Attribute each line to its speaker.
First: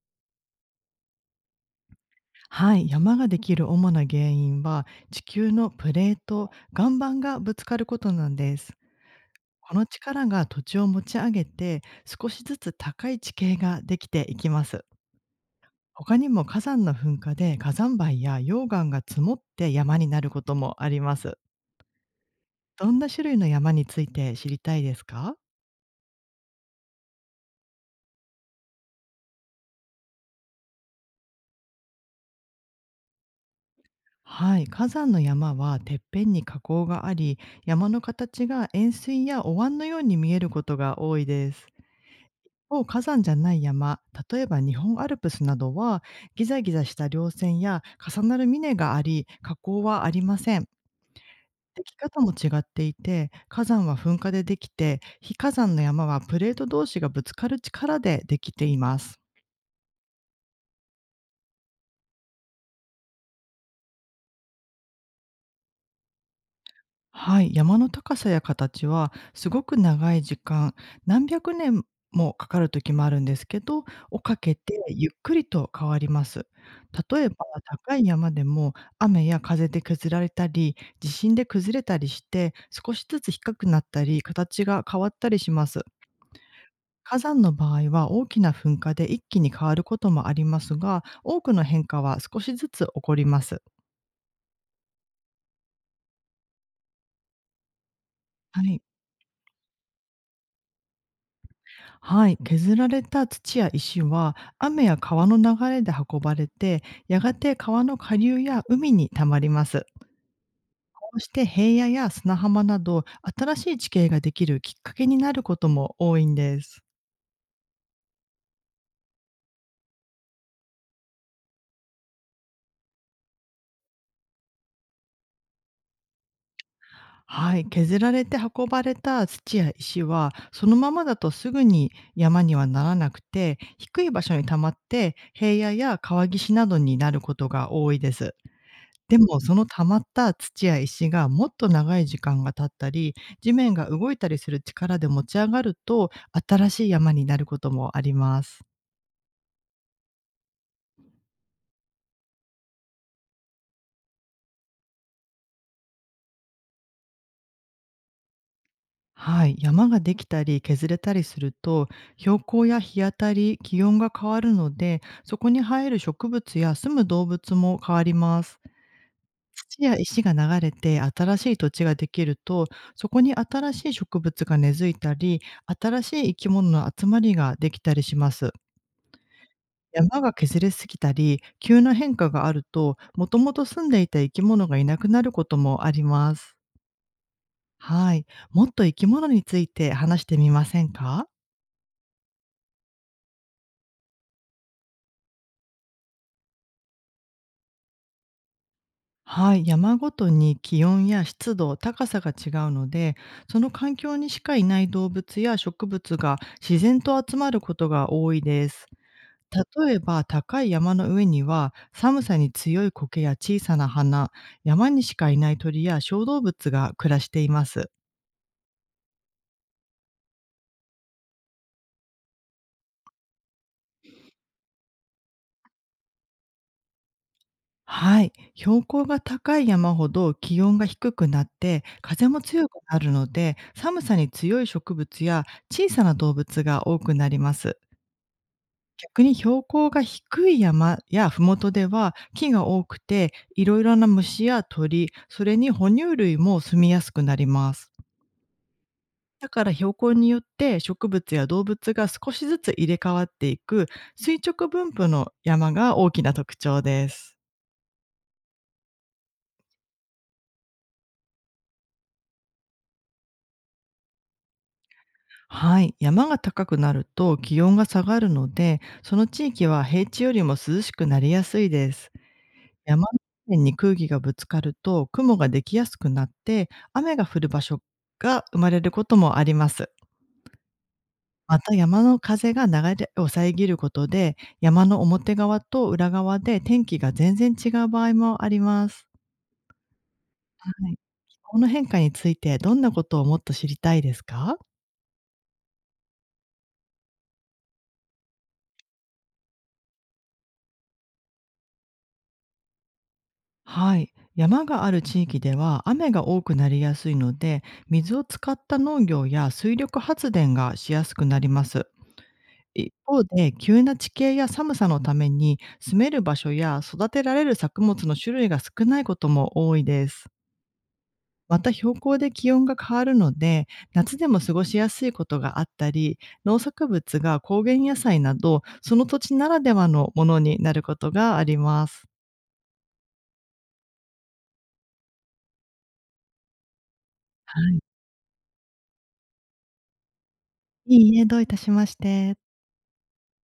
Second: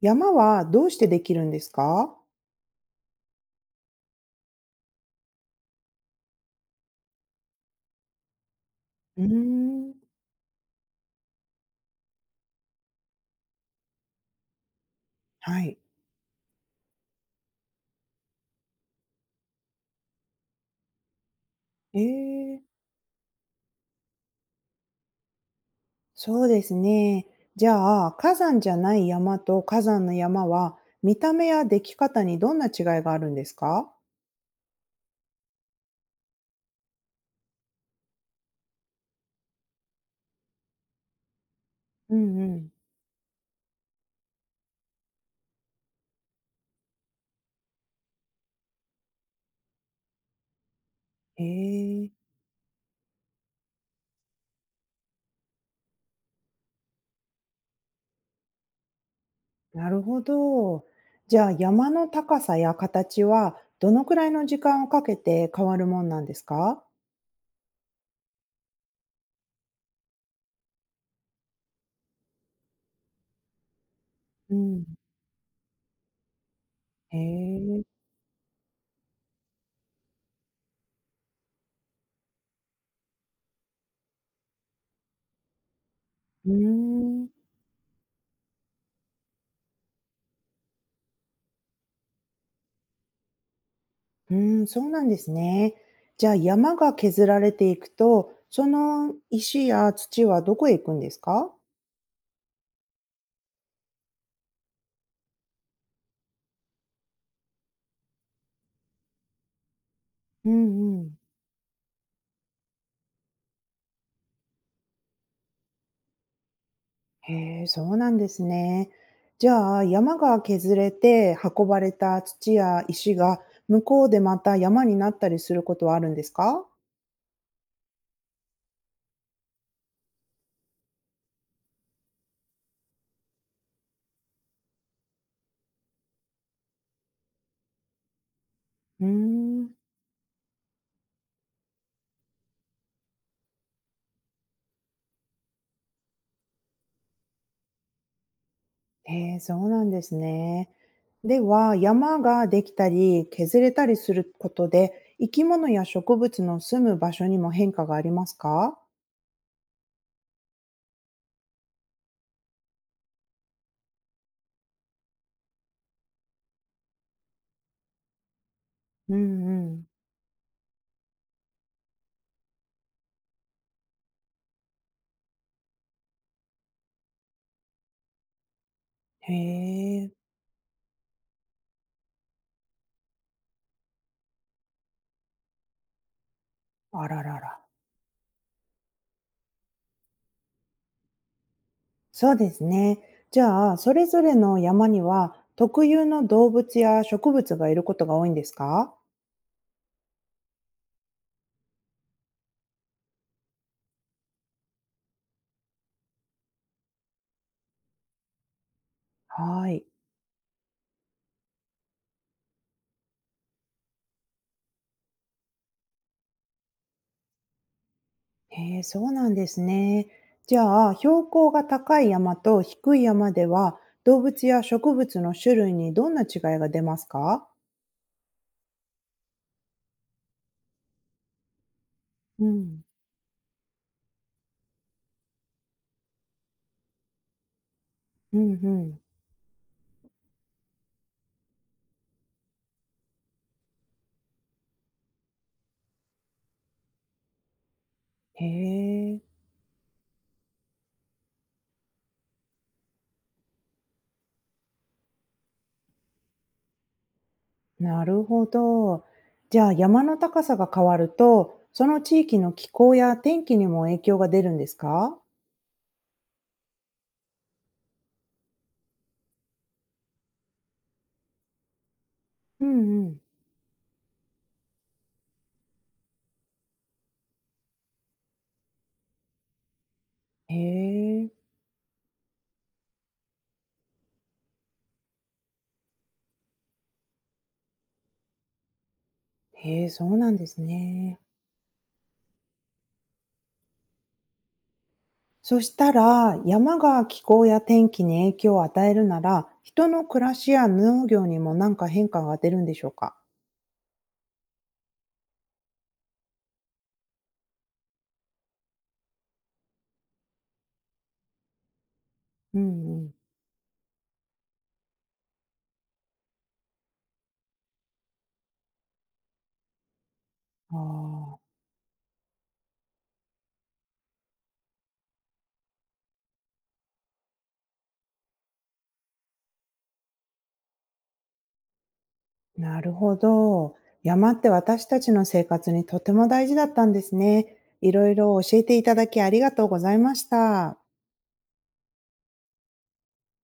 Speaker 1: 山はどうしてできるんですか？
Speaker 2: はい、山ができる主な原因は地球のプレート、岩盤がぶつかることなんです。
Speaker 1: うー
Speaker 2: この
Speaker 1: ん、
Speaker 2: 力が土地を持ち上げて少しずつ高い地形ができていきます。
Speaker 1: はい。
Speaker 2: 他にも火山の噴火で火山灰や溶岩が積もって山になることもあります。
Speaker 1: ええ、
Speaker 2: どんな種類の山について知りたいですか？
Speaker 1: そうですね。じゃあ、火山じゃない山と火山の山は、見た目やでき方にどんな違いがあるんですか？
Speaker 2: はい、火山の山はてっぺんに火口があり、山の形が円錐やお椀のように見えることが多いです。
Speaker 1: うんうん。
Speaker 2: を火山じゃない山、例えば日本アルプスなどは、ギザギザした稜線や重なる峰があり、火口はありません。
Speaker 1: え
Speaker 2: でき
Speaker 1: え、
Speaker 2: 方も違っていて、火山は噴火でできて、非火山の山はプレート同士がぶつかる力でできています。
Speaker 1: なるほど。じゃあ、山の高さや形は、どのくらいの時間をかけて変わるもんなんですか？
Speaker 2: はい、山の高さや形はすごく長い時間、何百年もかかる時もあるんですけど、をか
Speaker 1: う
Speaker 2: けて
Speaker 1: ん。
Speaker 2: ゆっくりと変わります。
Speaker 1: え
Speaker 2: 例えば
Speaker 1: え、
Speaker 2: 高い山でも雨や風で削られたり、地震で崩れたりして、少しずつ低くなったり、形が変わったりします。
Speaker 1: うー
Speaker 2: 火
Speaker 1: ん。
Speaker 2: 山の場合は大きな噴火で一気に変わることもありますが、多くの変化は少しずつ起こります。
Speaker 1: うーん、そうなんですね。じゃあ、山が削られていくと、
Speaker 2: は
Speaker 1: そ
Speaker 2: い。
Speaker 1: の石や土はどこへ行くんですか？
Speaker 2: はい、削られた土や石は雨や川の流れで運ばれて、やがて川の下流や海にたまります。
Speaker 1: うんう
Speaker 2: こ
Speaker 1: ん。
Speaker 2: うして平野や砂浜など新しい地形ができるきっかけになることも多いんです。
Speaker 1: へえ、そうなんですね。じゃあ、山が削れて運ばれた土や石が向こうでまた山になったりすることはあるんですか？
Speaker 2: はい、削られて運ばれた土や石はそのままだとすぐに山にはならなくて、低い場所にたまって平野や川岸などになることが多いです。
Speaker 1: うー
Speaker 2: でも、その
Speaker 1: ん。
Speaker 2: 溜まった土や石がもっと長い時間が経ったり、地面が動いたりする力で持ち上がると、新しい山になることもあります。
Speaker 1: へえ、そうなんですね。では、山ができたり削れたりすることで、生き物や植物の住む場所にも変化がありますか？
Speaker 2: はい、山ができたり削れたりすると、標高や日当たり、気温が変わるので、そこに生える植物や住む動物も変わります。
Speaker 1: うんう
Speaker 2: 土
Speaker 1: ん。
Speaker 2: や石が流れて新しい土地ができると、そこに新しい植物が根付いたり、新しい生き物の集まりができたりします。
Speaker 1: へえ、
Speaker 2: 山が削れすぎたり、急な変化があると、もともと住んでいた生き物がいなくなることもあります。
Speaker 1: あららら。
Speaker 2: はい。もっと生き物について話してみませんか？
Speaker 1: そうですね。じゃあ、それぞれの山には特有の動物や植物がいることが多いんですか？
Speaker 2: はい。山ごとに気温や湿度、高さが違うので、その環境にしかいない動物や植物が自然と集まることが多いです。
Speaker 1: はい。
Speaker 2: 例えば高い山の上には寒さに強い苔や小さな花、山にしかいない鳥や小動物が暮らしています。
Speaker 1: へえ、そうなんですね。じゃあ、標高が高い山と低い山では、動物や植物の種類にどんな違いが出ますか？
Speaker 2: はい、標高が高い山ほど気温が低くなって風も
Speaker 1: う
Speaker 2: 強く
Speaker 1: ん。
Speaker 2: なるので、寒さに強い植物や小さな動物が多くなります。
Speaker 1: うんうん。
Speaker 2: 逆に標高が低い山や麓では木が多くて、いろいろな虫や鳥、それに哺乳類も住みやすくなります。
Speaker 1: へえ。
Speaker 2: だから標高によって植物や動物が少しずつ入れ替わっていく垂直分布の山が大きな特徴です。
Speaker 1: なるほど。じゃあ、山の高さが変わると、その地域の気候や天気にも影響が出るんですか？
Speaker 2: はい、山が高くなると気温が下がるので、その地域は平地よりも涼しくなりやすいです。
Speaker 1: う
Speaker 2: 山
Speaker 1: んう
Speaker 2: の
Speaker 1: ん。
Speaker 2: 面に空気がぶつかると雲ができやすくなって、雨が降る場所が生まれることもあります。
Speaker 1: へえ、
Speaker 2: また山の風が流れを遮ることで、山の表側と裏側で天気が全然違う場合もあります。
Speaker 1: へえ、そうなんです
Speaker 2: はい、
Speaker 1: ね。
Speaker 2: この変化についてどんなことをもっと知りたいですか？
Speaker 1: そしたら、山が気候や天気に影響を与えるなら、人の暮らしや農業にも何か変化が出るんでしょうか？
Speaker 2: はい。山がある地域では雨が多くなりやすいので、水を使った農業や水力発電がしやすくなります。
Speaker 1: う
Speaker 2: 一
Speaker 1: んうん。
Speaker 2: 方で、急な地形や寒さのために、住める場所や育てられる作物の種類が少ないことも多いです。
Speaker 1: ああ、
Speaker 2: また標高で気温が変わるので、夏でも過ごしやすいことがあったり、農作物が高原野菜など、その土地ならではのものになることがあります。
Speaker 1: なるほど。山って私たちの生活にとても大事だったんですね。
Speaker 2: はい。
Speaker 1: いろいろ教えていただきありがとうございました。
Speaker 2: いいえ、どういたしまして。